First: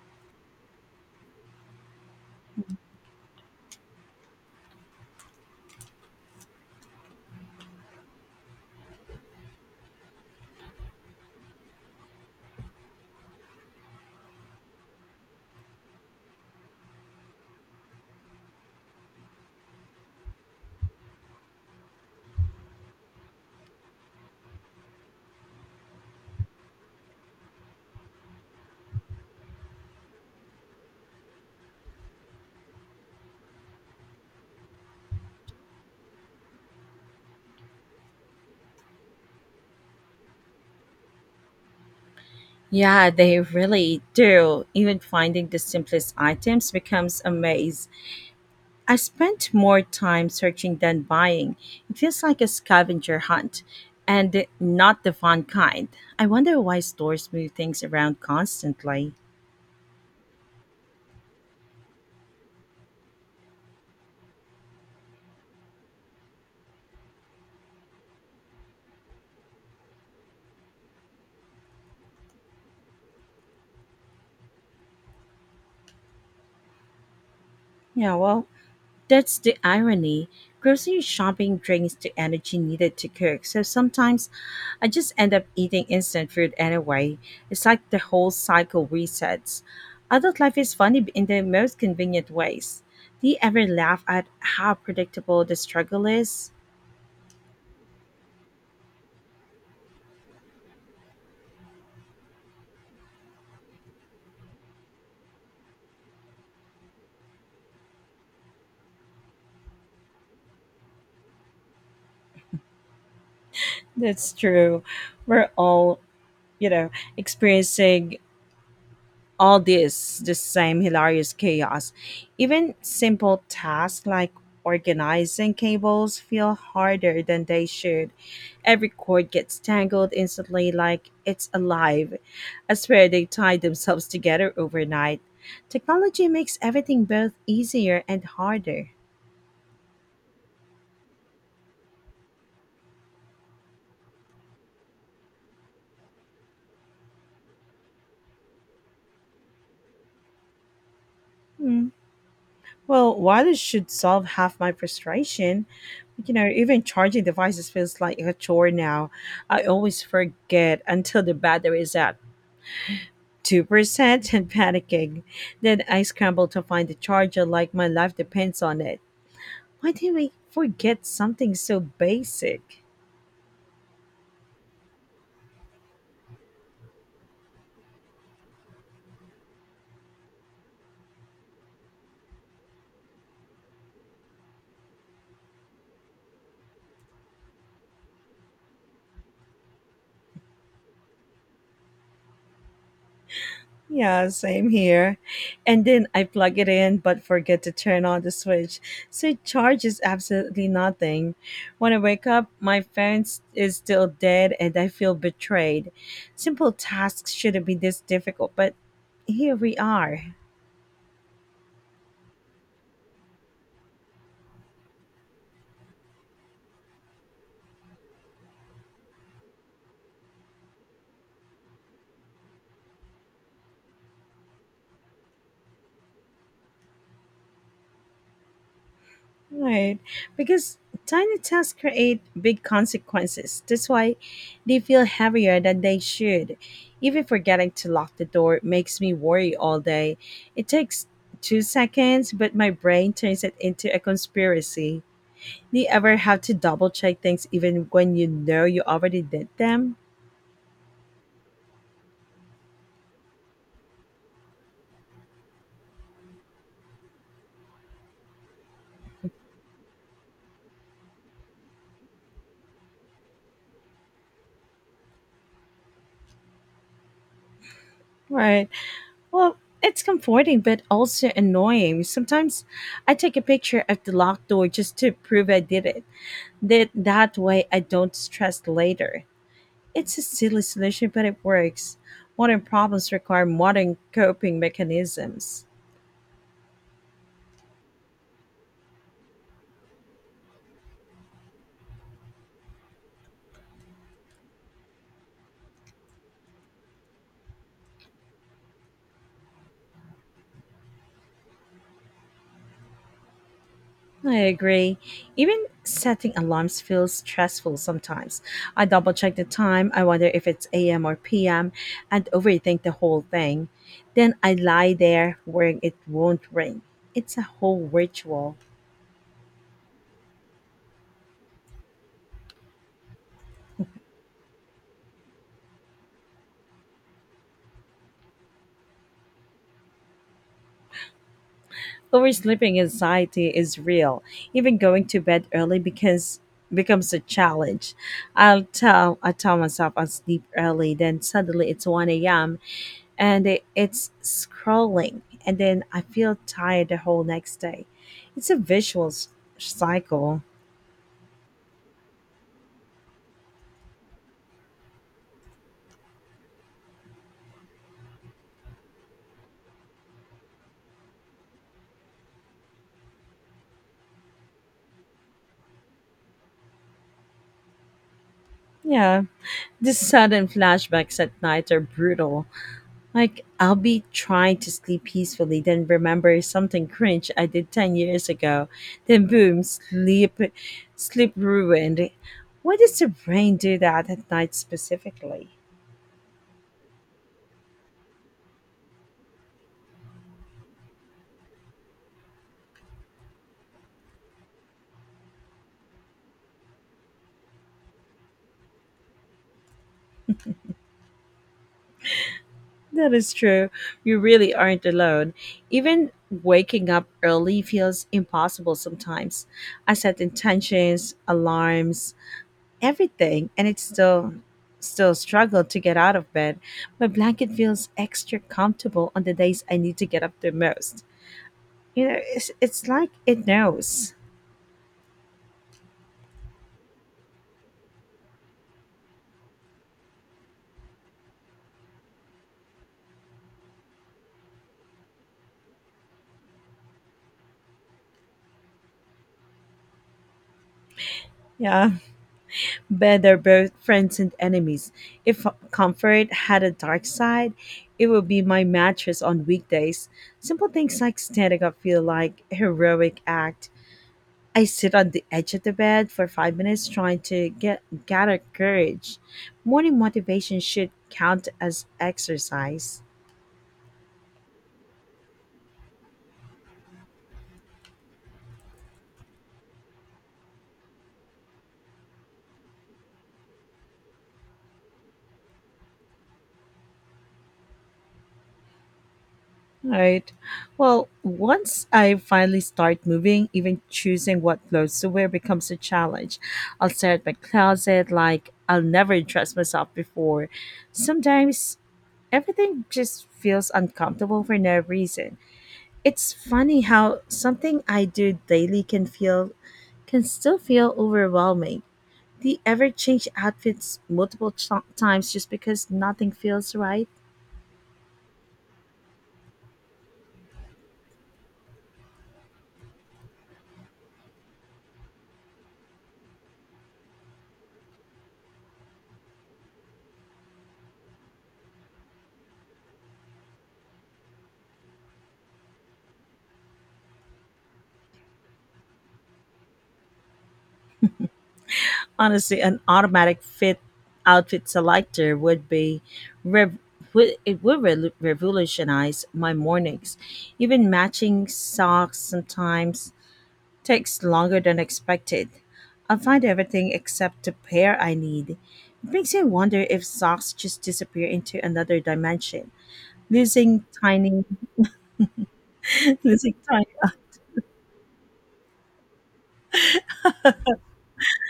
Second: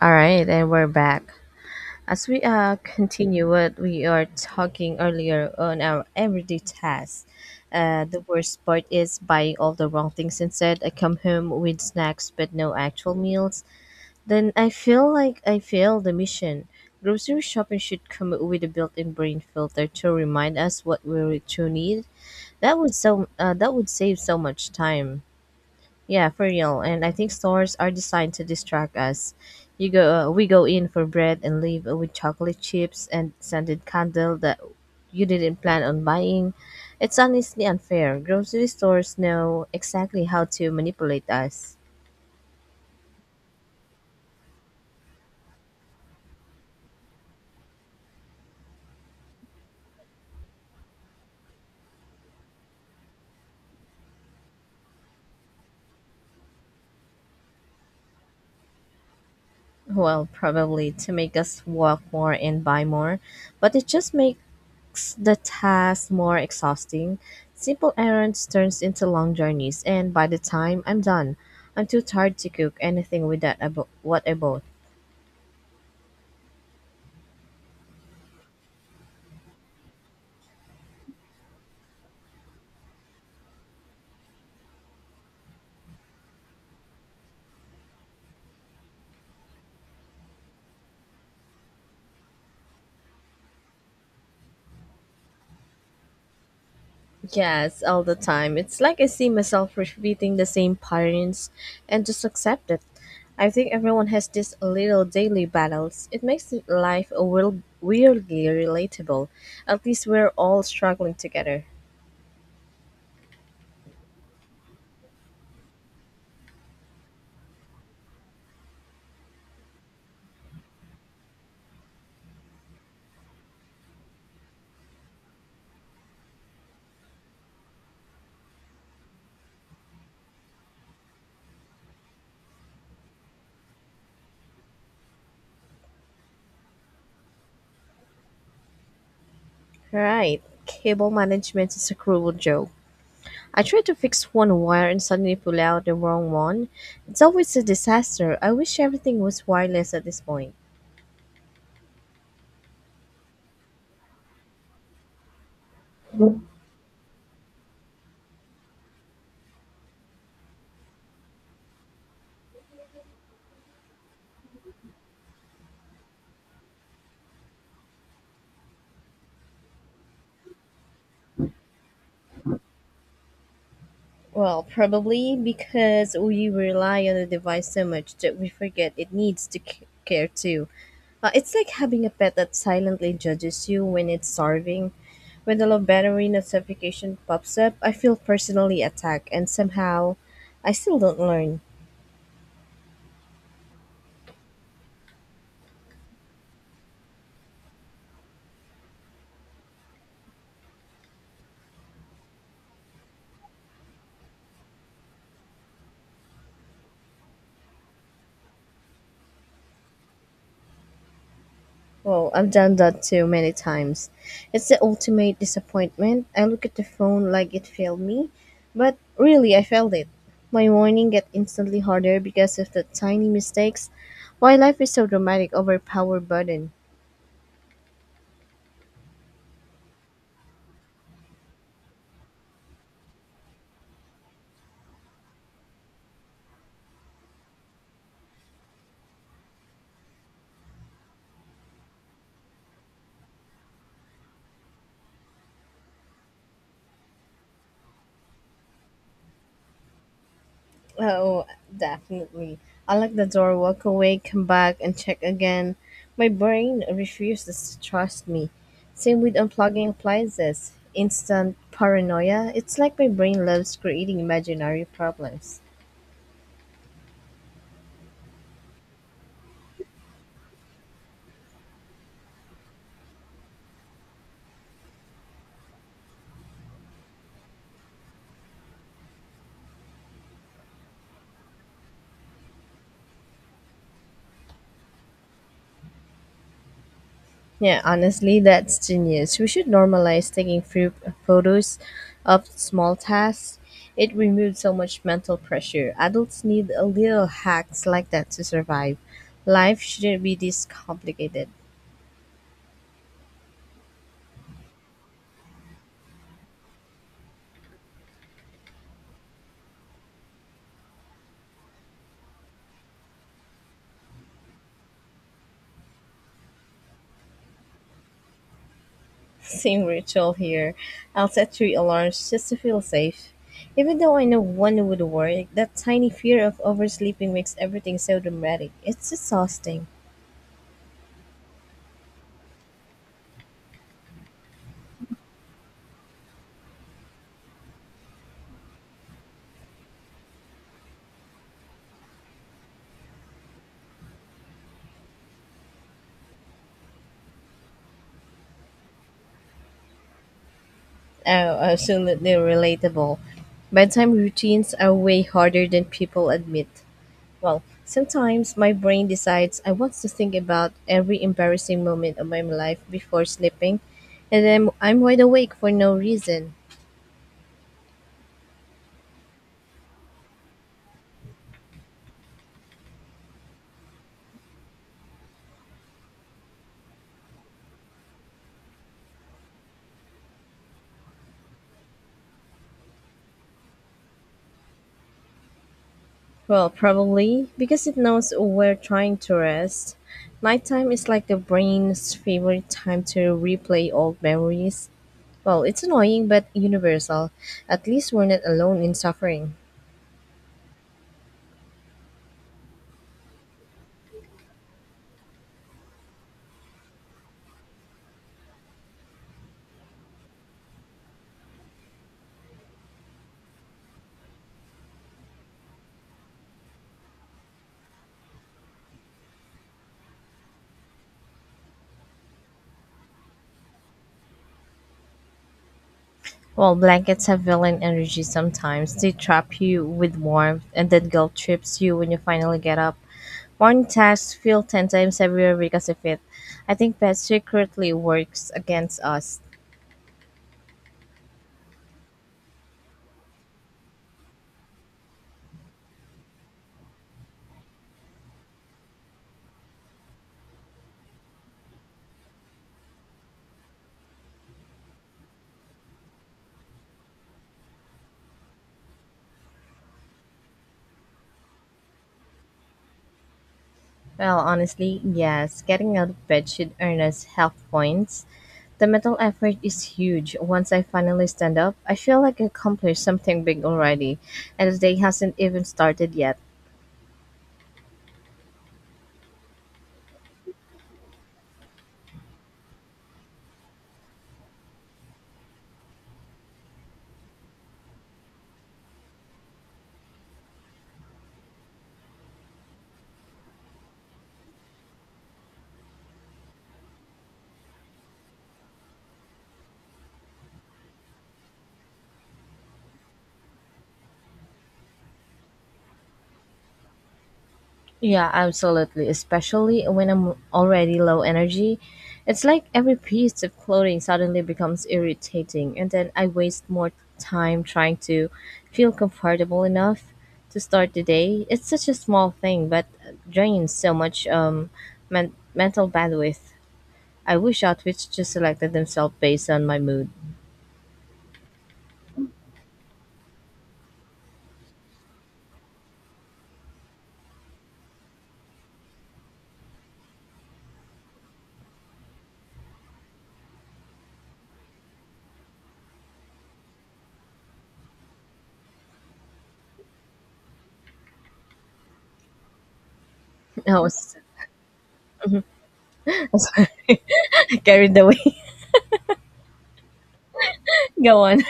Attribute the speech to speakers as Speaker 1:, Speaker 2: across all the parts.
Speaker 1: All right, and we're back. As we continue what we are talking earlier on our everyday tasks, the worst part is buying all the wrong things instead. I come home with snacks but no actual meals. Then I feel like I failed the mission. Grocery shopping should come with a built-in brain filter to remind us what we really truly need. That would save so much time. Yeah, for real. And I think stores are designed to distract us. We go in for bread and leave with chocolate chips and scented candle that you didn't plan on buying. It's honestly unfair. Grocery stores know exactly how to manipulate us.
Speaker 2: Yeah, they really do. Even finding the simplest items becomes a maze. I spent more time searching than buying. It feels like a scavenger hunt, and not the fun kind. I wonder why stores move things around constantly.
Speaker 1: Well, probably to make us walk more and buy more, but it just makes the task more exhausting. Simple errands turns into long journeys, and by the time I'm done, I'm too tired to cook anything with what I bought.
Speaker 2: Yeah, well, that's the irony. Grocery shopping drains the energy needed to cook, so sometimes I just end up eating instant food anyway. It's like the whole cycle resets. Adult life is funny in the most convenient ways. Do you ever laugh at how predictable the struggle is?
Speaker 1: Yes, all the time. It's like I see myself repeating the same patterns and just accept it. I think everyone has these little daily battles. It makes life a little weirdly relatable. At least we're all struggling together.
Speaker 2: That's true. We're all, you know, experiencing all this the same hilarious chaos. Even simple tasks like organizing cables feel harder than they should. Every cord gets tangled instantly like it's alive. I swear they tied themselves together overnight. Technology makes everything both easier and harder.
Speaker 1: Right. Cable management is a cruel joke. I tried to fix one wire and suddenly pull out the wrong one. It's always a disaster. I wish everything was wireless at this point.
Speaker 2: Hmm. Well, wireless should solve half my frustration. You know, even charging devices feels like a chore now. I always forget until the battery is out 2% and panicking. Then I scrambled to find the charger like my life depends on it. Why did we forget something so basic?
Speaker 1: Well, probably because we rely on the device so much that we forget it needs to care too. It's like having a pet that silently judges you when it's starving. When the low battery notification pops up, I feel personally attacked, and somehow I still don't learn.
Speaker 2: Yeah, same here. And then I plug it in but forget to turn on the switch, so it charges absolutely nothing. When I wake up, my is still dead and I feel betrayed. Simple tasks shouldn't be this difficult, but here we are.
Speaker 1: Well, I've done that too many times. It's the ultimate disappointment. I look at the phone like it failed me, but really I failed it. My morning get instantly harder because of the tiny mistakes. Why life is so dramatic over power button.
Speaker 2: Right. Because tiny tasks create big consequences. That's why they feel heavier than they should. Even forgetting to lock the door makes me worry all day. It takes 2 seconds, but my brain turns it into a conspiracy. Do you ever have to double check things even when you know you already did them?
Speaker 1: Oh, definitely. I lock the door, walk away, come back and check again. My brain refuses to trust me. Same with unplugging appliances. Instant paranoia. It's like my brain loves creating imaginary problems.
Speaker 2: Right. Well, it's comforting but also annoying. Sometimes I take a picture of the locked door just to prove I did it. That way I don't stress later. It's a silly solution, but it works. Modern problems require modern coping mechanisms.
Speaker 1: Yeah, honestly, that's genius. We should normalize taking few photos of small tasks. It removes so much mental pressure. Adults need a little hacks like that to survive. Life shouldn't be this complicated.
Speaker 2: I agree. Even setting alarms feels stressful sometimes. I double check the time, I wonder if it's AM or PM, and overthink the whole thing. Then I lie there worrying it won't ring. It's a whole ritual.
Speaker 1: Same ritual here. I'll set three alarms just to feel safe. Even though I know one would work, that tiny fear of oversleeping makes everything so dramatic. It's exhausting.
Speaker 2: Oversleeping anxiety is real. Even going to bed early because becomes a challenge. I tell myself I'll sleep early, then suddenly it's one a.m. and it's scrolling, and then I feel tired the whole next day. It's a cycle.
Speaker 1: Oh, absolutely relatable. Bedtime routines are way harder than people admit. Well, sometimes my brain decides I want to think about every embarrassing moment of my life before sleeping, and then I'm wide awake for no reason.
Speaker 2: Yeah, the sudden flashbacks at night are brutal. Like, I'll be trying to sleep peacefully, then remember something cringe I did 10 years ago. Then boom, sleep ruined. Why does the brain do that at night specifically?
Speaker 1: Well, probably because it knows we're trying to rest. Nighttime is like the brain's favorite time to replay old memories. Well, it's annoying but universal. At least we're not alone in suffering.
Speaker 2: That is true. You really aren't alone. Even waking up early feels impossible sometimes. I set intentions, alarms, everything, and it's still still struggle to get out of bed. My blanket feels extra comfortable on the days I need to get up the most. You know, it's like it knows.
Speaker 1: Well, blankets have villain energy sometimes, they trap you with warmth and then guilt trips you when you finally get up. Morning tasks feel 10 times heavier because of it. I think that secretly works against us.
Speaker 2: Yeah, bed are both friends and enemies. If comfort had a dark side, it would be my mattress on weekdays. Simple things like standing up feel like a heroic act. I sit on the edge of the bed for 5 minutes trying to get gather courage. Morning motivation should count as exercise.
Speaker 1: Well, honestly, yes, getting out of bed should earn us health points. The mental effort is huge. Once I finally stand up, I feel like I accomplished something big already, and the day hasn't even started yet.
Speaker 2: Right. Well, once I finally start moving, even choosing what clothes to wear becomes a challenge. I'll stare at my closet like I'll never dress myself before. Sometimes everything just feels uncomfortable for no reason. It's funny how something I do daily can still feel overwhelming. Do you ever change outfits times just because nothing feels right?
Speaker 1: Yeah, absolutely. Especially when I'm already low energy. It's like every piece of clothing suddenly becomes irritating, and then I waste more time trying to feel comfortable enough to start the day. It's such a small thing, but drains so much mental bandwidth. I wish outfits just selected themselves based on my mood.
Speaker 2: Honestly, an automatic fit outfit selector would be rev- would revolutionize my mornings. Even matching socks sometimes takes longer than expected. I'll find everything except the pair I need. It makes me wonder if socks just disappear into another dimension,
Speaker 1: I
Speaker 2: losing
Speaker 1: was
Speaker 2: tiny,
Speaker 1: I was
Speaker 2: losing tiny.
Speaker 1: carried away. Go on.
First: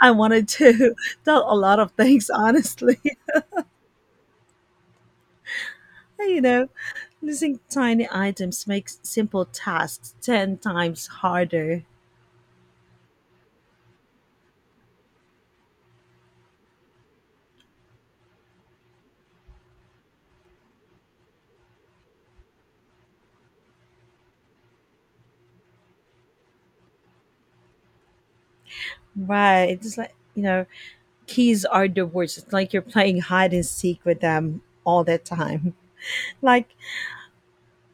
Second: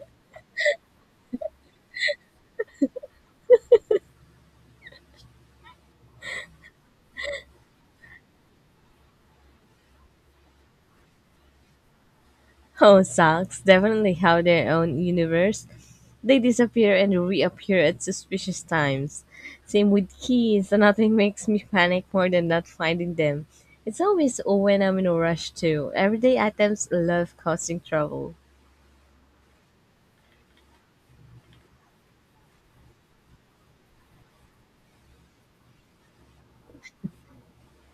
Speaker 2: I wanted to tell a lot of things, honestly. you know, Losing tiny items makes simple tasks 10 times harder.
Speaker 1: Oh, socks definitely have their own universe. They disappear and reappear at suspicious times. Same with keys, nothing makes me panic more than not finding them. It's always when I'm in a rush too. Everyday items love causing trouble.
Speaker 2: Right. It's like, you know, keys are the worst. It's like you're playing hide and seek with them all the time. Like,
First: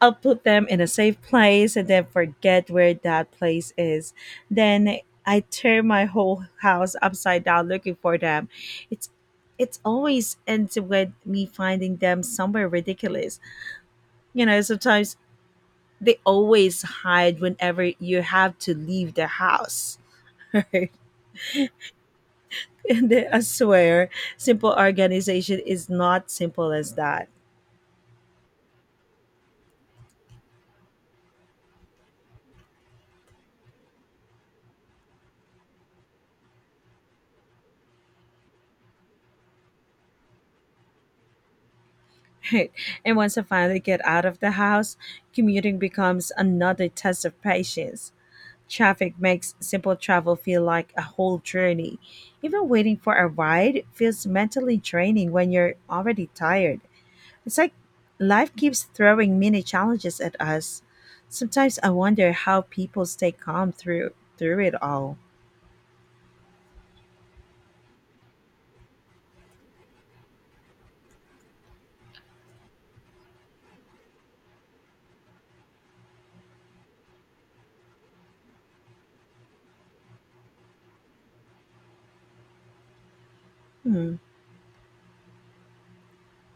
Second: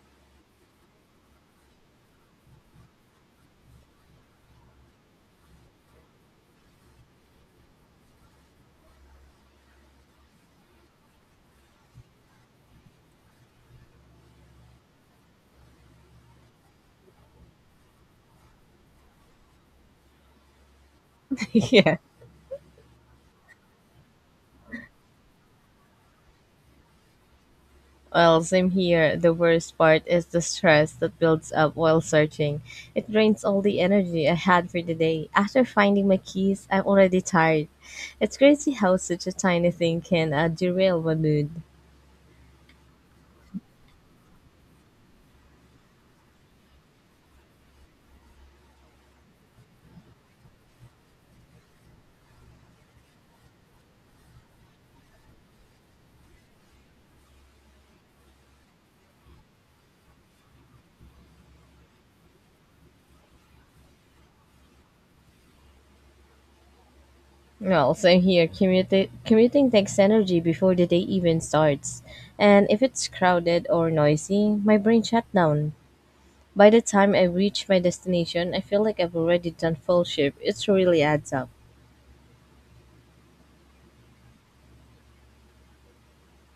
Speaker 2: I'll put them in a safe place and then forget where that place is. Then I turn my whole house upside down looking for them. It's it's always ends with me finding them somewhere ridiculous. You know, sometimes they always hide whenever you have to leave the house. Right?
Speaker 1: Yeah.
Speaker 2: And then I swear, simple organization is not simple as that.
Speaker 1: Well, same here. The worst part is the stress that builds up while searching. It drains all the energy I had for the day. After finding my keys, I'm already tired. It's crazy how such a tiny thing can derail my mood.
Speaker 2: Right. And once I finally get out of the house, commuting becomes another test of patience. Traffic makes simple travel feel like a whole journey. Even waiting for a ride feels mentally draining when you're already tired. It's like life keeps throwing mini challenges at us. Sometimes I wonder how people stay calm through it all.
Speaker 1: Well, same here. Commuting takes energy before the day even starts. And if it's crowded or noisy, my brain shut down. By the time I reach my destination, I feel like I've already done full shift. It really adds up.
Speaker 2: Hmm.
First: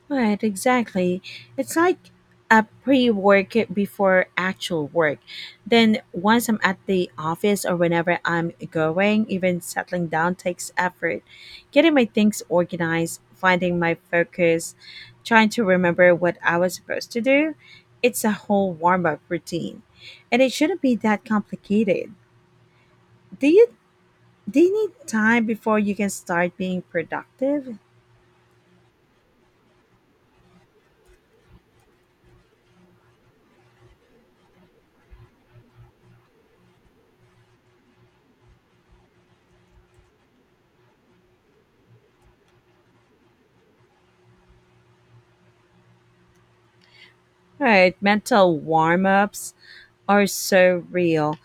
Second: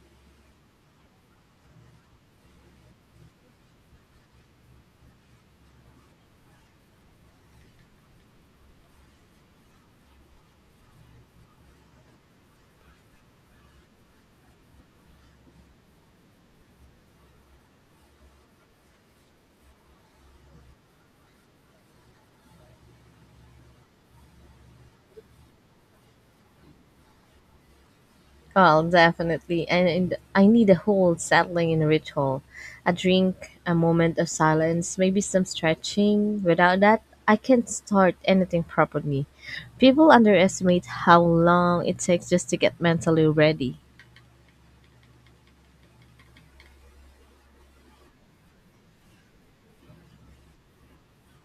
Speaker 2: Right, exactly. It's like a pre work before actual work. Then, once I'm at the office or whenever I'm going, even settling down takes effort. Getting my things organized, finding my focus, trying to remember what I was supposed to do, it's a whole warm up routine. And it shouldn't be that complicated. Do you, do you need time before you can start being productive?
Speaker 1: Well, definitely. And I need a whole settling in ritual. A drink, a moment of silence, maybe some stretching. Without that, I can't start anything properly. People underestimate how long it takes just to get mentally ready.
Speaker 2: Right, mental warm ups are so real.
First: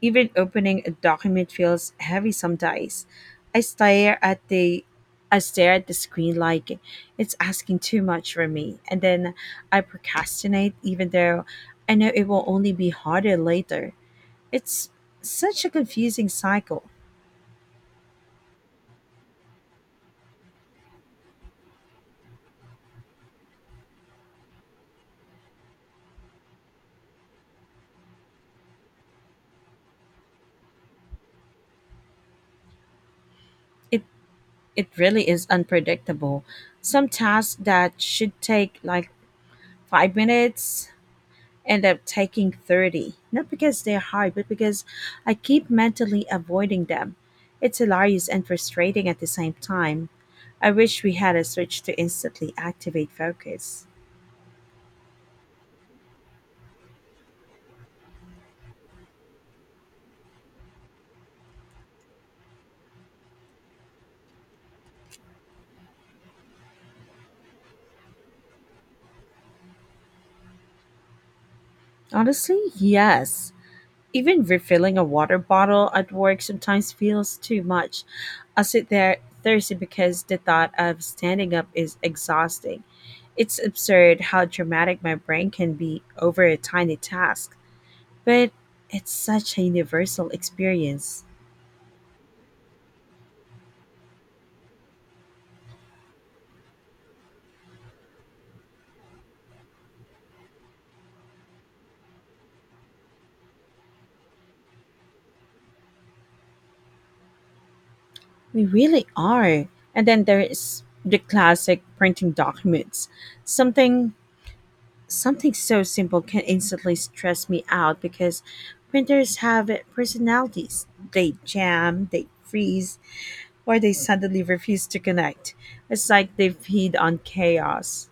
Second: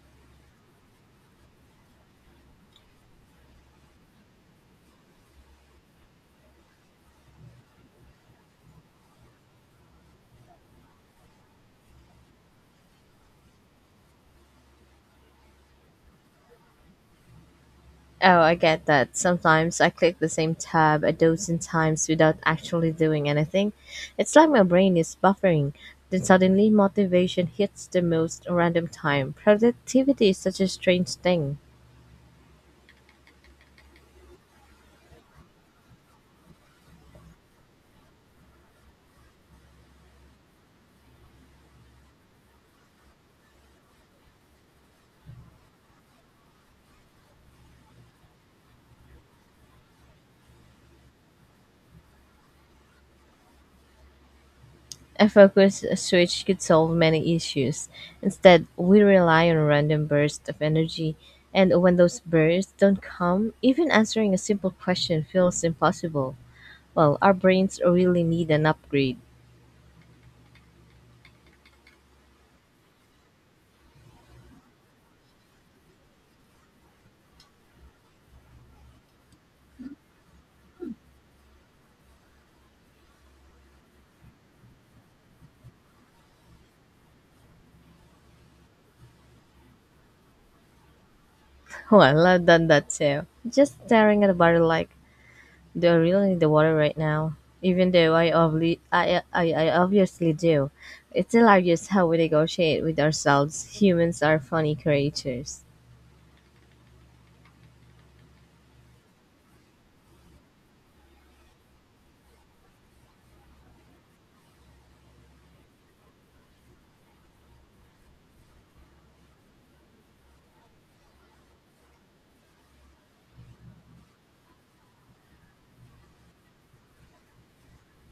Speaker 2: Even opening a document feels heavy sometimes. I stare at the I stare at the screen like it's asking too much from me, and then I procrastinate even though I know it will only be harder later. It's such a confusing cycle.
Speaker 1: Oh, I get that. Sometimes I click the same tab a dozen times without actually doing anything. It's like my brain is buffering. Then suddenly motivation hits the most random time. Productivity is such a strange thing.
Speaker 2: It it really is unpredictable. Some tasks that should take like 5 minutes end up taking 30, not because they're hard, but because I keep mentally avoiding them. It's hilarious and frustrating at the same time. I wish we had a switch to instantly activate focus.
Speaker 1: A focused switch could solve many issues. Instead, we rely on random bursts of energy, and when those bursts don't come, even answering a simple question feels impossible. Well, our brains really need an upgrade.
Speaker 2: Honestly, yes. Even refilling a water bottle at work sometimes feels too much. I sit there thirsty because the thought of standing up is exhausting. It's absurd how dramatic my brain can be over a tiny task. But it's such a universal experience.
Speaker 1: Well, I've done that too. Just staring at a bottle like, do I really need the water right now? Even though I, obli- I obviously do. It's hilarious how we negotiate with ourselves. Humans are funny creatures.
Speaker 2: We really are. And then there is the classic printing documents. Something Something so simple can instantly stress me out because printers have personalities. They jam, they freeze, or they suddenly refuse to connect. It's like they feed on chaos.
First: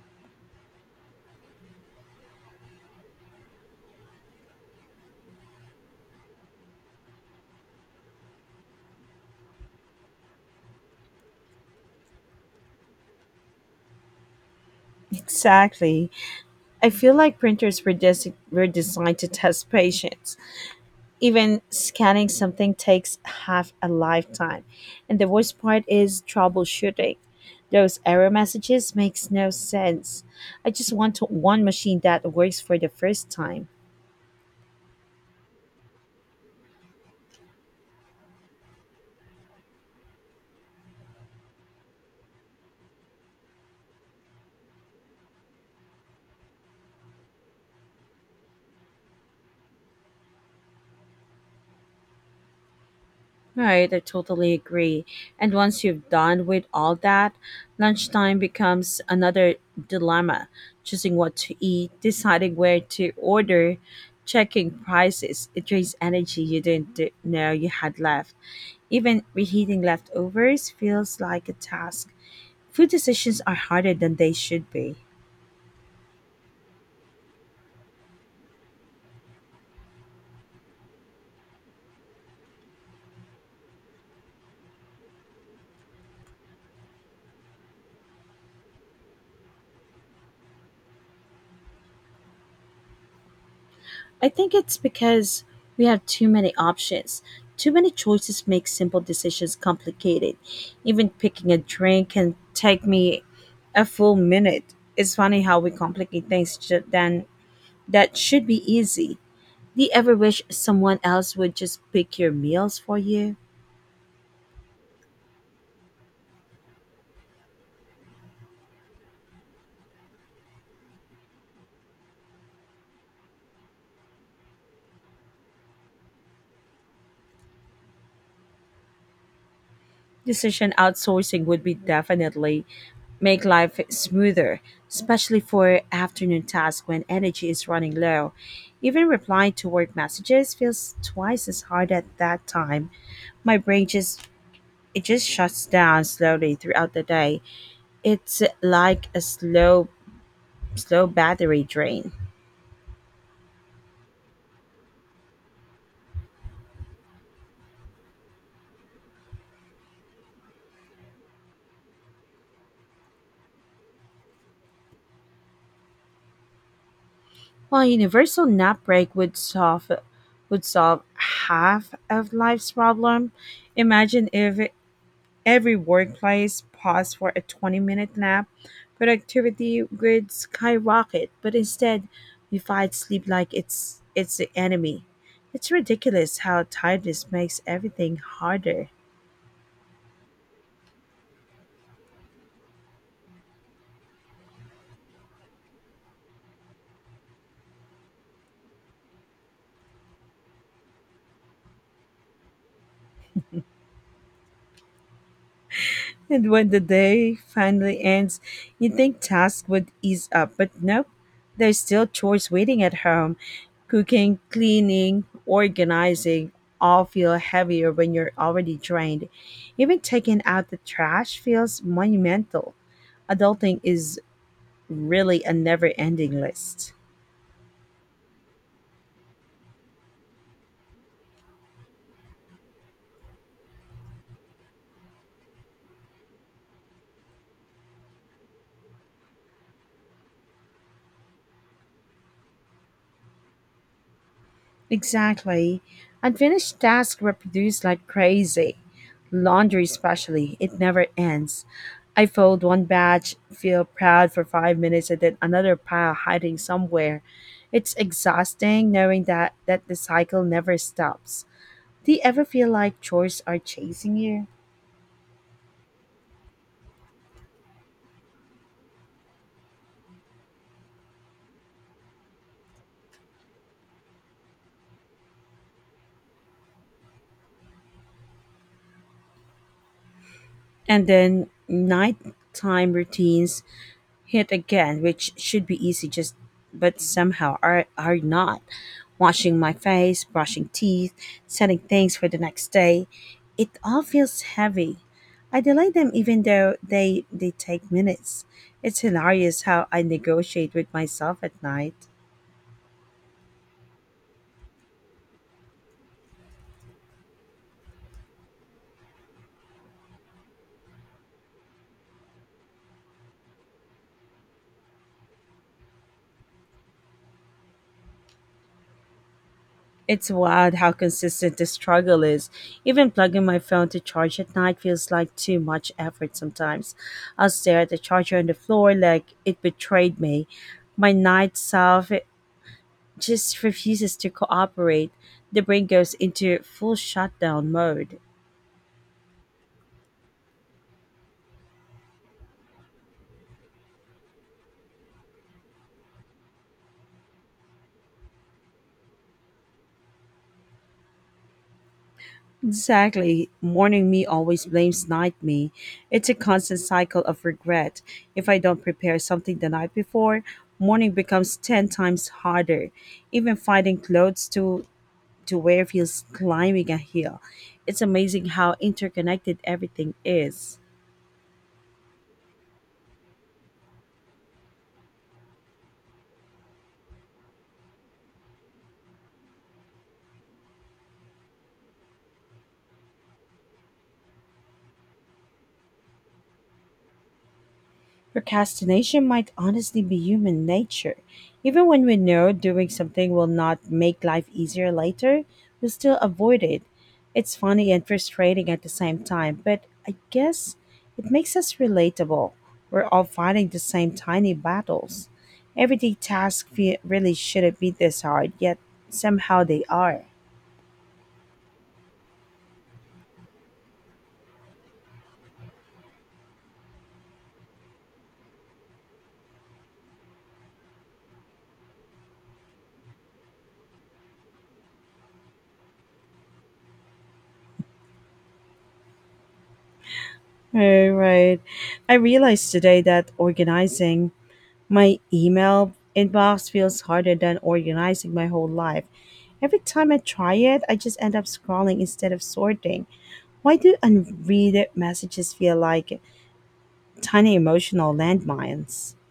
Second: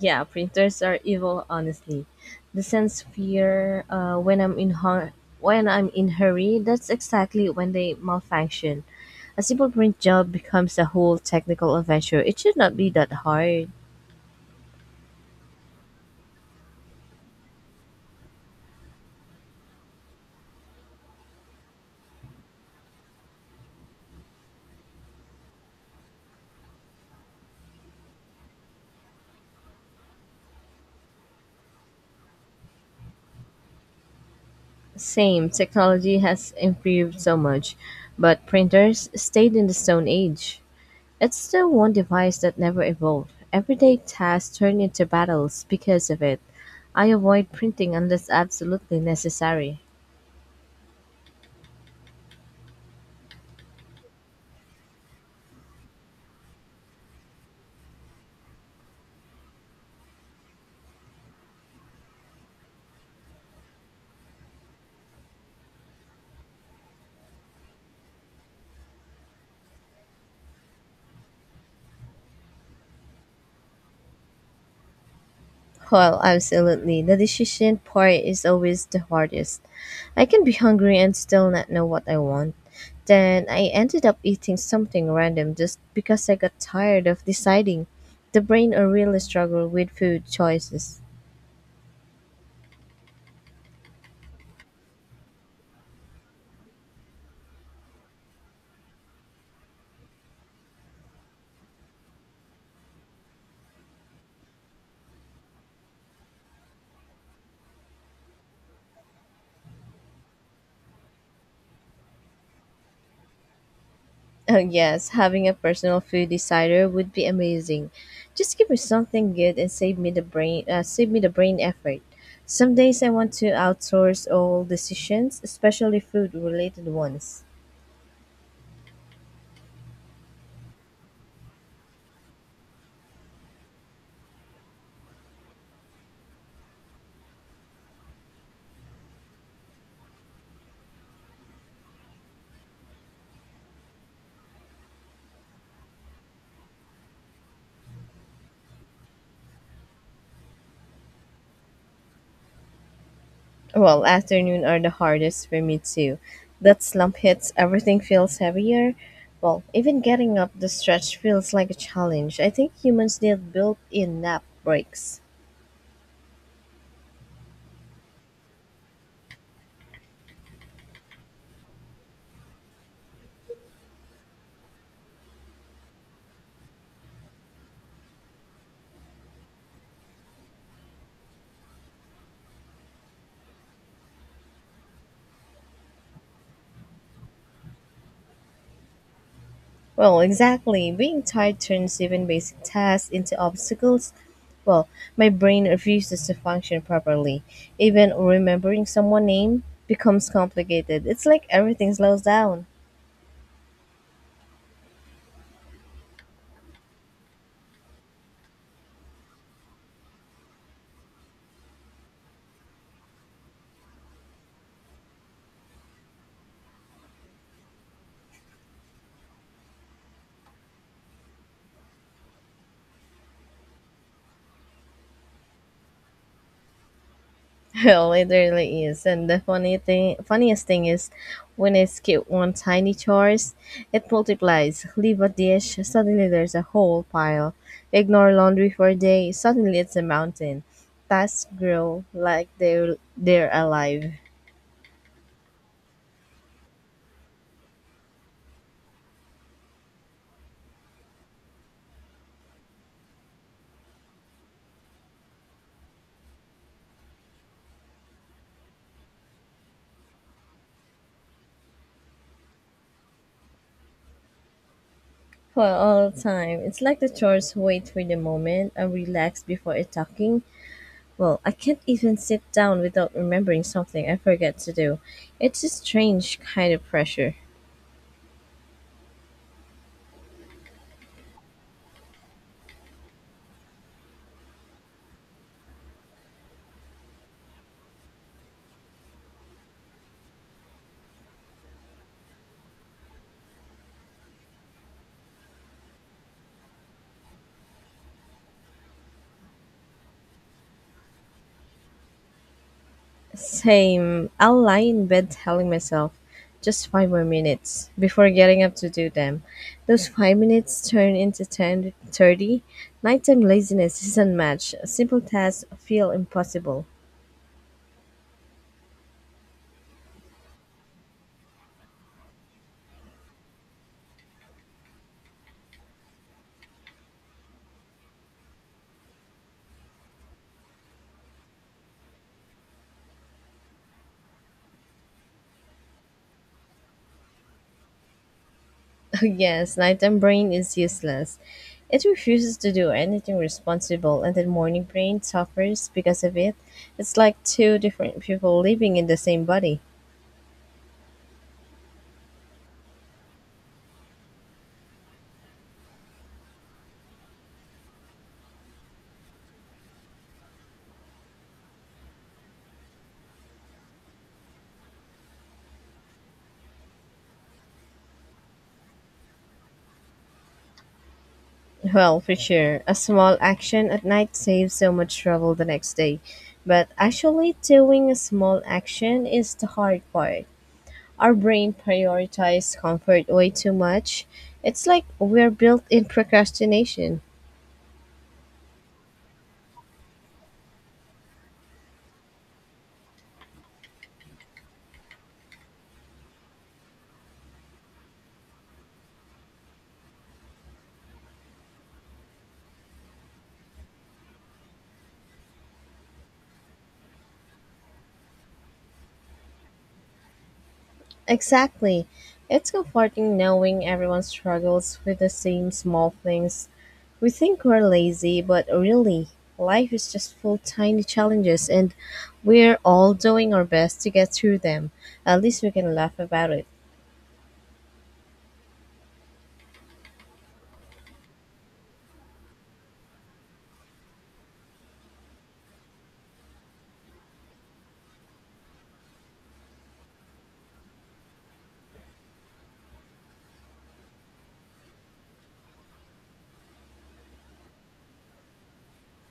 Speaker 1: Yeah, printers are evil. Honestly, the sense fear when I'm in hurry. That's exactly when they malfunction. A simple print job becomes a whole technical adventure. It should not be that hard.
Speaker 2: Exactly. I feel like printers were designed to test patience. Even scanning something takes half a lifetime. And the worst part is troubleshooting. Those error messages makes no sense. I just one machine that works for the first time.
Speaker 1: Same, technology has improved so much, but printers stayed in the Stone Age. It's the one device that never evolved. Everyday tasks turn into battles because of it. I avoid printing unless absolutely necessary.
Speaker 2: Right, I totally agree. And once you've done with all that, lunchtime becomes another dilemma: choosing what to eat, deciding where to order, checking prices. It drains energy you didn't d- know you had left. Even reheating leftovers feels like a task. Food decisions are harder than they should be.
Speaker 1: Well, absolutely. The decision part is always the hardest. I can be hungry and still not know what I want. Then I ended up eating something random just because I got tired of deciding. The brain really struggle with food choices.
Speaker 2: I think it's because we have too many options. Too many choices make simple decisions complicated. Even picking a drink can take me a full minute. It's funny how we complicate then that should be easy. Do you ever wish someone else would just pick your meals for you?
Speaker 1: Oh yes, having a personal food decider would be amazing. Just give me something good and save me the brain effort. Some days I want to outsource all decisions, especially food related ones.
Speaker 2: Decision outsourcing would be definitely make life smoother, especially for afternoon tasks when energy is running low. Even replying to work messages feels twice as hard at that time. My brain just it just shuts down slowly throughout the day. It's like a slow battery drain.
Speaker 1: Well, afternoon are the hardest for me too. That slump hits, everything feels heavier. Well, even getting up the stretch feels like a challenge. I think humans need built in nap breaks.
Speaker 2: While universal nap break would solve half of life's problem, imagine if every workplace paused for a 20-minute nap. Productivity would skyrocket, but instead, we fight sleep like it's the enemy. It's ridiculous how tiredness makes everything harder.
Speaker 1: Well, exactly. Being tired turns even basic tasks into obstacles. Well, my brain refuses to function properly. Even remembering someone's name becomes complicated. It's like everything slows down.
Speaker 2: And when the day finally ends, you think tasks would ease up, but nope. There's still chores waiting at home. Cooking, cleaning, organizing all feel heavier when you're already drained. Even taking out the trash feels monumental. Adulting is really a never ending list.
Speaker 1: Well, it really is. And funniest thing is when I skip one tiny chores, it multiplies. Leave a dish, suddenly there's a whole pile. Ignore laundry for a day, suddenly it's a mountain. Tasks grow like they're alive.
Speaker 2: Exactly. Unfinished tasks reproduce like crazy. Laundry, especially, it never ends. I fold one batch, feel proud for 5 minutes, and then another pile hiding somewhere. It's exhausting knowing that the cycle never stops. Do you ever feel like chores are chasing you?
Speaker 1: Well, all the time. It's like the chores wait for the moment and relax before attacking. Well, I can't even sit down without remembering something I forget to do. It's a strange kind of pressure.
Speaker 2: And then nighttime routines hit again, which should be easy, just but somehow are not. Washing my face, brushing teeth, setting things for the next day, it all feels heavy. I delay them even though they take minutes. It's hilarious how I negotiate with myself at night.
Speaker 1: Same. I'll lie in bed telling myself just 5 more minutes before getting up to do them. Those 5 minutes turn into 10, 30. Nighttime laziness is unmatched. Simple tasks feel impossible.
Speaker 2: It's wild how consistent the struggle is. Even plugging my phone to charge at night feels like too much effort sometimes. I'll stare at the charger on the floor like it betrayed me. My night self just refuses to cooperate. The brain goes into full shutdown mode.
Speaker 1: Yes, nighttime brain is useless. It refuses to do anything responsible, and the morning brain suffers because of it. It's like two different people living in the same body.
Speaker 2: Exactly. Morning me always blames night me. It's a constant cycle of regret. If I don't prepare something the night before, morning becomes 10 times harder. Even finding clothes to wear feels climbing a hill. It's amazing how interconnected everything is.
Speaker 1: Well, for sure. A small action at night saves so much trouble the next day. But actually, doing a small action is the hard part. Our brain prioritizes comfort way too much. It's like we're built in procrastination.
Speaker 2: Procrastination might honestly be human nature. Even when we know doing something will not make life easier later, we still avoid it. It's funny and frustrating at the same time, but I guess it makes us relatable. We're all fighting the same tiny battles. Everyday really shouldn't be this hard, yet somehow they are.
Speaker 1: Exactly. It's comforting knowing everyone struggles with the same small things. We think we're lazy, but really, life is just full of tiny challenges and we're all doing our best to get through them. At least we can laugh about it.
Speaker 2: Right, right. I realized today that organizing my email inbox feels harder than organizing my whole life. Every time I try it, I just end up scrolling instead of sorting. Why do unread messages feel like tiny emotional landmines?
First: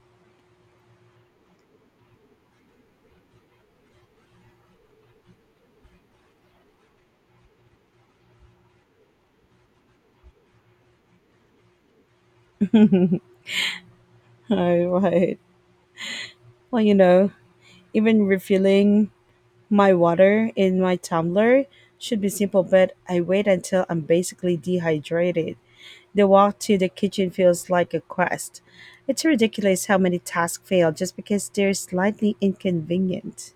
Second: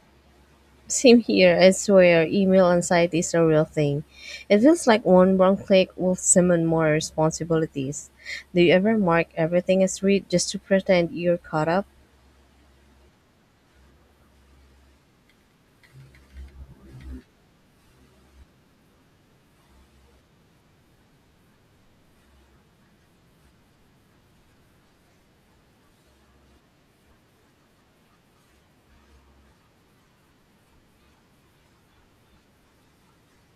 Speaker 1: Same here, I swear, email anxiety is a real thing. It feels like one wrong click will summon more responsibilities. Do you ever mark everything as read just to pretend you're caught up?
Speaker 2: Oh, right. Well, you know, Even refilling my water in my tumbler should be simple, but I wait until I'm basically dehydrated. The walk to the kitchen feels like a quest. It's ridiculous how many tasks fail just because they're slightly inconvenient.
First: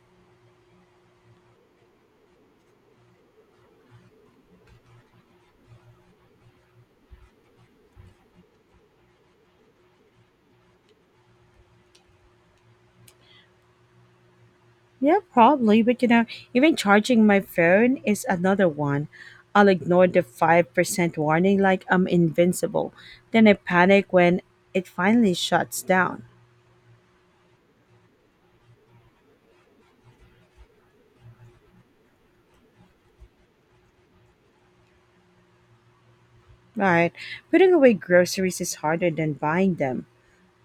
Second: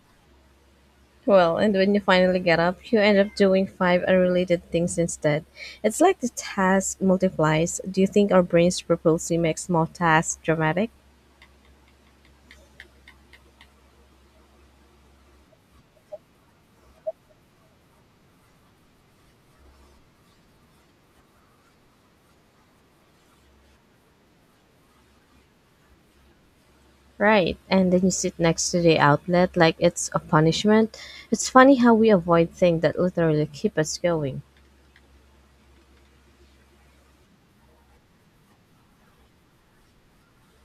Speaker 1: Well, and when you finally get up, you end up doing five unrelated things instead. It's like the task multiplies. Do you think our brains purposely make small tasks dramatic?
Speaker 2: Yeah, probably, but even charging my phone is another one. I'll ignore the 5% warning like I'm invincible. Then I panic when it finally shuts down.
Speaker 1: Right. And then you sit next to the outlet like it's a punishment. It's funny how we avoid things that literally keep us going.
Speaker 2: Right. Putting away groceries is harder than buying them.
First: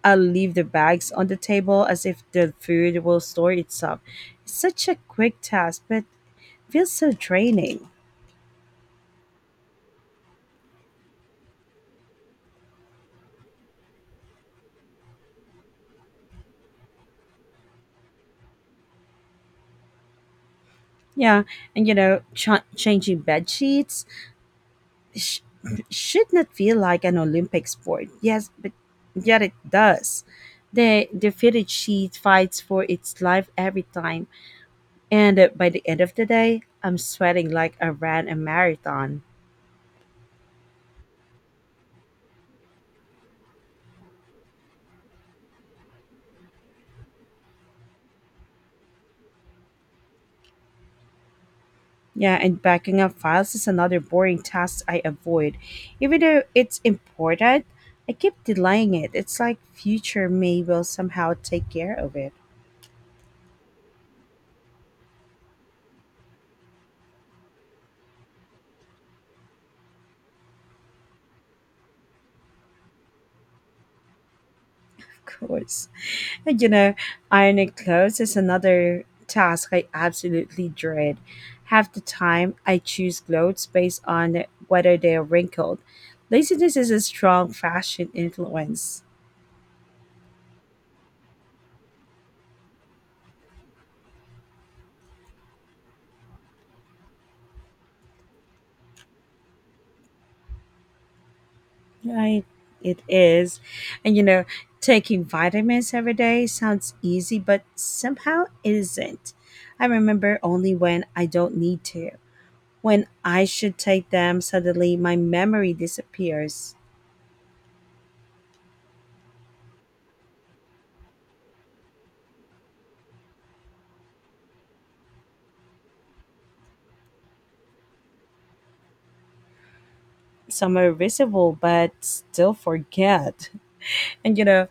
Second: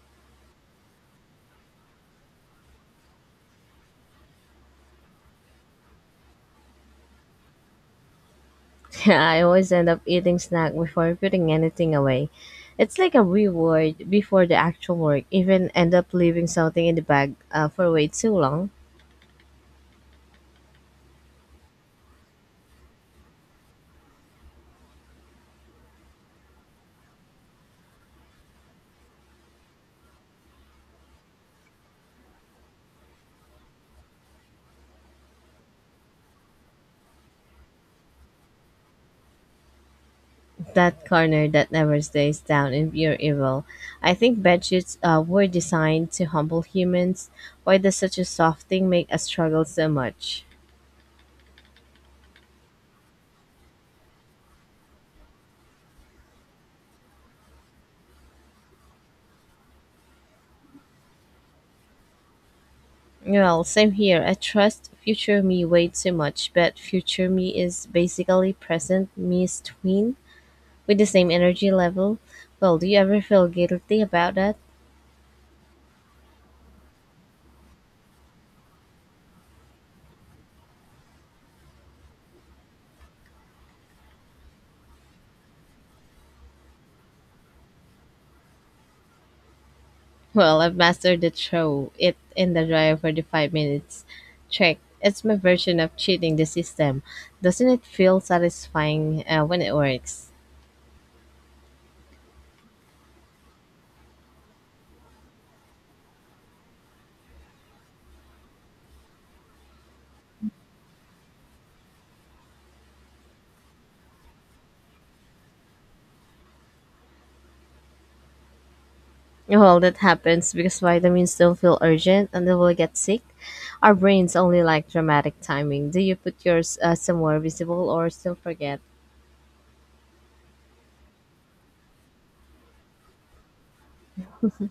Speaker 2: I'll leave the bags on the table as if the food will store itself. It's such a quick task, but feels so draining.
Speaker 1: I always end up eating snack before putting anything away. It's like a reward before the actual work, even end up leaving something in the bag for way too long.
Speaker 2: Yeah, and changing bed sheets sh- should not feel like an Olympic sport. Yes, but yet it does. The fitted sheet fights for its life every time, and by the end of the day, I'm sweating like I ran a marathon.
Speaker 1: That corner that never stays down in pure evil. I think bedsheets were designed to humble humans. Why does such a soft thing make us struggle so much?
Speaker 2: Yeah, and backing up files is another boring task I avoid, even though it's important. I keep delaying it. It's like future me will somehow take care of it.
Speaker 1: Well, same here. I trust future me way too much, but future me is basically present me's twin with the same energy level. Well, do you ever feel guilty about that?
Speaker 2: Of course. And, you know, Ironing clothes is another task I absolutely dread. Half the time, I choose clothes based on whether they are wrinkled. Laziness is a strong fashion influence.
Speaker 1: Well, I've mastered the throw it in the dryer for the 5 minutes trick. It's my version of cheating the system. Doesn't it feel satisfying when it works?
Speaker 2: Right, it is. And, you know, Taking vitamins every day sounds easy, but somehow isn't. I remember only when I don't need to. When I should take them, suddenly my memory disappears.
Speaker 1: Well, that happens because vitamins don't feel urgent until we get sick. Our brains only like dramatic timing. Do you put yours somewhere visible or still forget?
Speaker 2: Some are visible but still forget. And you know,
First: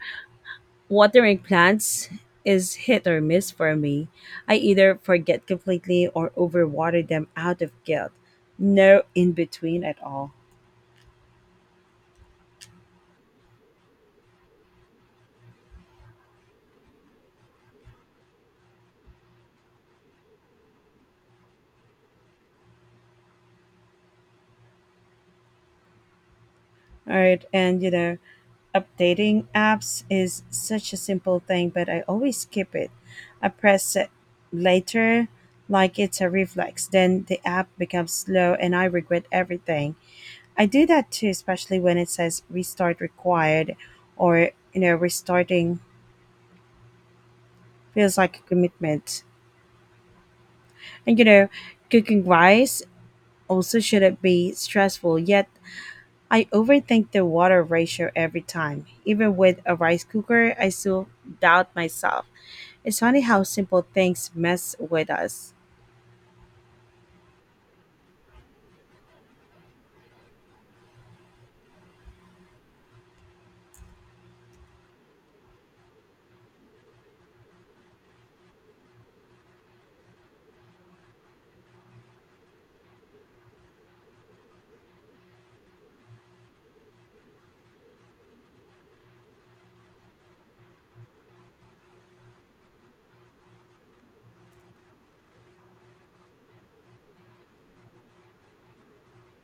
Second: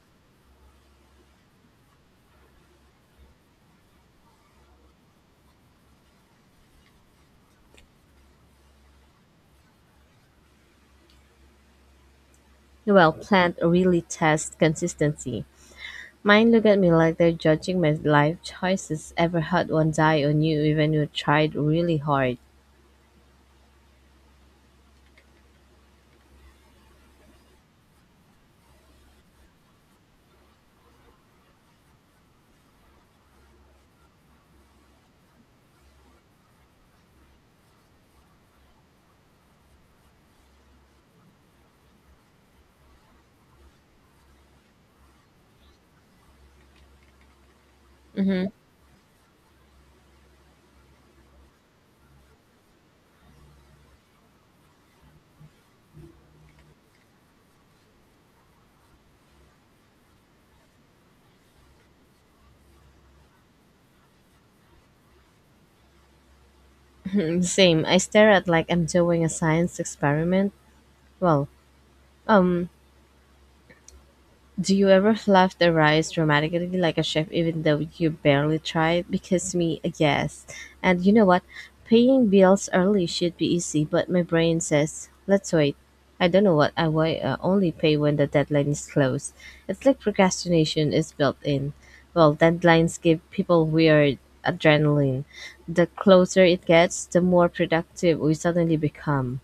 Speaker 2: Watering plants is hit or miss for me. I either forget completely or overwater them out of guilt. No in between at all.
Speaker 1: Well, plant really test consistency. Mine look at me like they're judging my life choices. Ever had one die on you even you tried really hard?
Speaker 2: All right, and updating apps is such a simple thing, but I always skip it. I press it later like it's a reflex. Then the app becomes slow and I regret everything. I do that too, especially when it says restart required or, you know, restarting feels like a
Speaker 1: Mhm.
Speaker 2: commitment. And, you know, Cooking rice also shouldn't be stressful, yet I overthink the water ratio every time. Even with a rice cooker, I still doubt myself. It's funny how simple things mess with us.
Speaker 1: Same. I stare at like I'm doing a science experiment. Well, um, do you ever fluff the rice dramatically like a chef even though you barely tried? Because me, yes. And you know what? Paying bills early should be easy, but my brain says, let's wait. I don't know what I why only pay when the deadline is close. It's like procrastination is built in. Well, deadlines give people weird adrenaline. The closer it gets, the more productive we suddenly become.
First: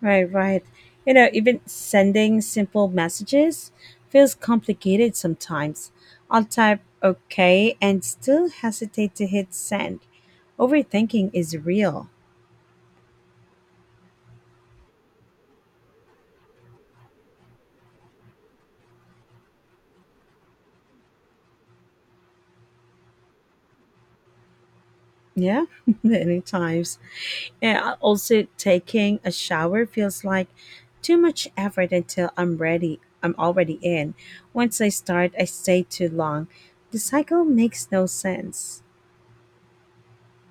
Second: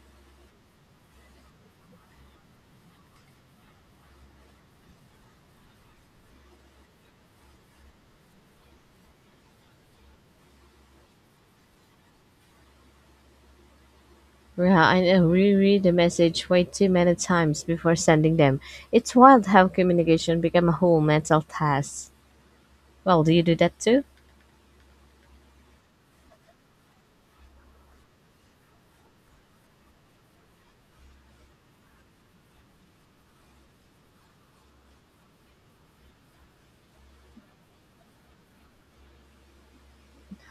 Speaker 2: Right, right. You know, even sending simple messages feels complicated sometimes. I'll type okay and still hesitate to hit send. Overthinking is real.
Speaker 1: Yeah, I know. Reread the message way too many times before sending them. It's wild how communication become a whole mental task. Well, do you do that too?
Speaker 2: Yeah, many times. Yeah, also taking a shower feels like too much effort until I'm ready. I'm already in. Once I start, I stay too long. The cycle makes no sense.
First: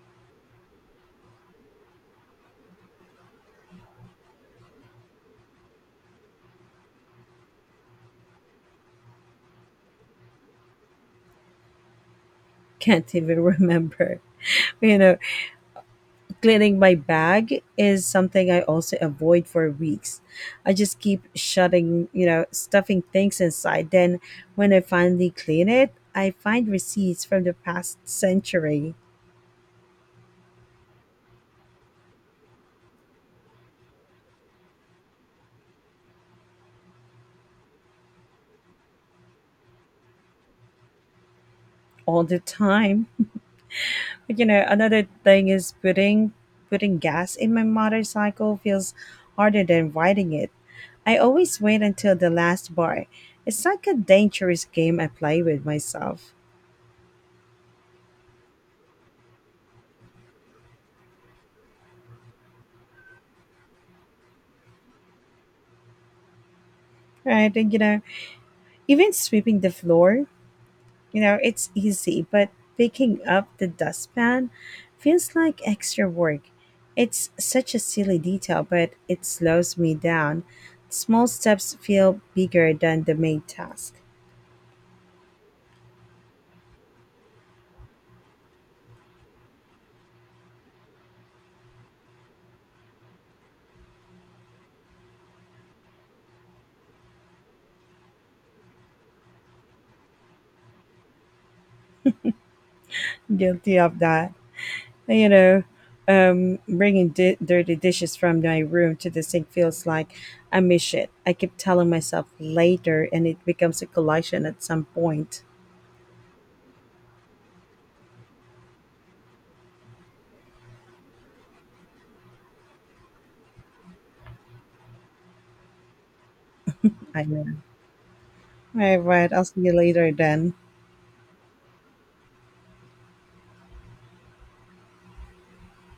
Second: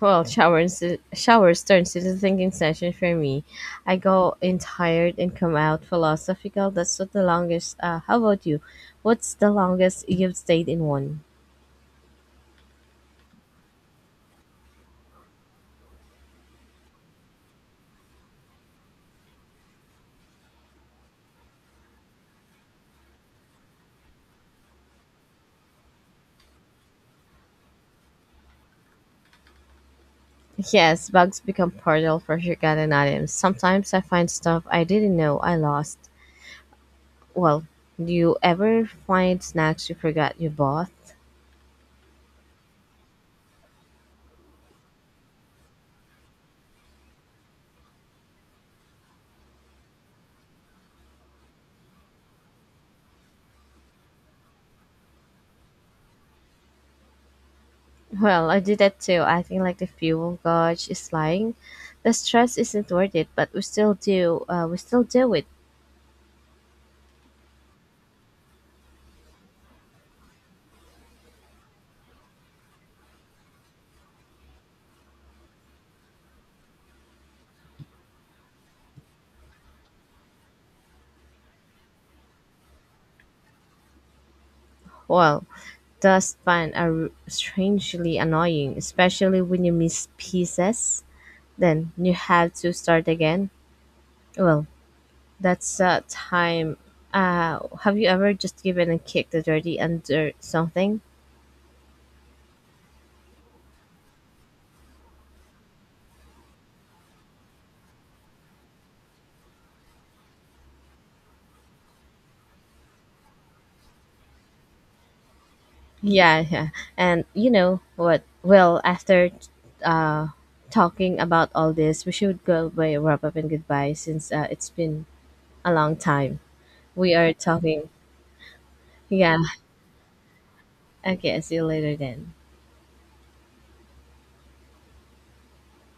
Speaker 1: Well, showers turns into thinking session for me. I go in tired and come out philosophical. That's what the longest. How about you? What's the longest you've stayed in one?
Speaker 2: Can't even remember, you know cleaning my bag is something I also avoid for weeks. I just keep shutting, you know, stuffing things inside. Then when I finally clean it, I find receipts from the past century
Speaker 1: Yes, bugs become portal for Shirkan and items. Sometimes I find stuff I didn't know I lost. Well, do you ever find snacks you forgot you bought?
Speaker 2: all the time. You know, another thing is putting gas in my motorcycle feels harder than riding it. I always wait until the last bar. It's like a dangerous game I play with myself.
Speaker 1: Well, I did that too, acting like the fuel gauge is lying. The stress isn't worth it, but we still do. We still do it.
Speaker 2: Right, and even sweeping the floor, you know, it's easy, but picking up the dustpan feels like extra work. It's such a silly detail, but it slows me down. Small steps feel bigger than the main task.
Speaker 1: Well, dustpan are strangely annoying, especially when you miss pieces. Then you have to start again. Well, that's time. Have you ever just given a kick the dirty under something?
Speaker 2: Guilty of that. You know, dirty dishes from my room to the sink feels like a mission. I keep telling myself later, and it becomes a collision at some point.
Speaker 1: Yeah, yeah. And you know what? Well, after uh, talking about all this, we should go by wrap up and goodbye since it's been a long time. We
Speaker 2: I
Speaker 1: are
Speaker 2: know.
Speaker 1: talking.
Speaker 2: All right, right.
Speaker 1: Yeah.
Speaker 2: I'll see you later then.
Speaker 1: Okay. See you later then.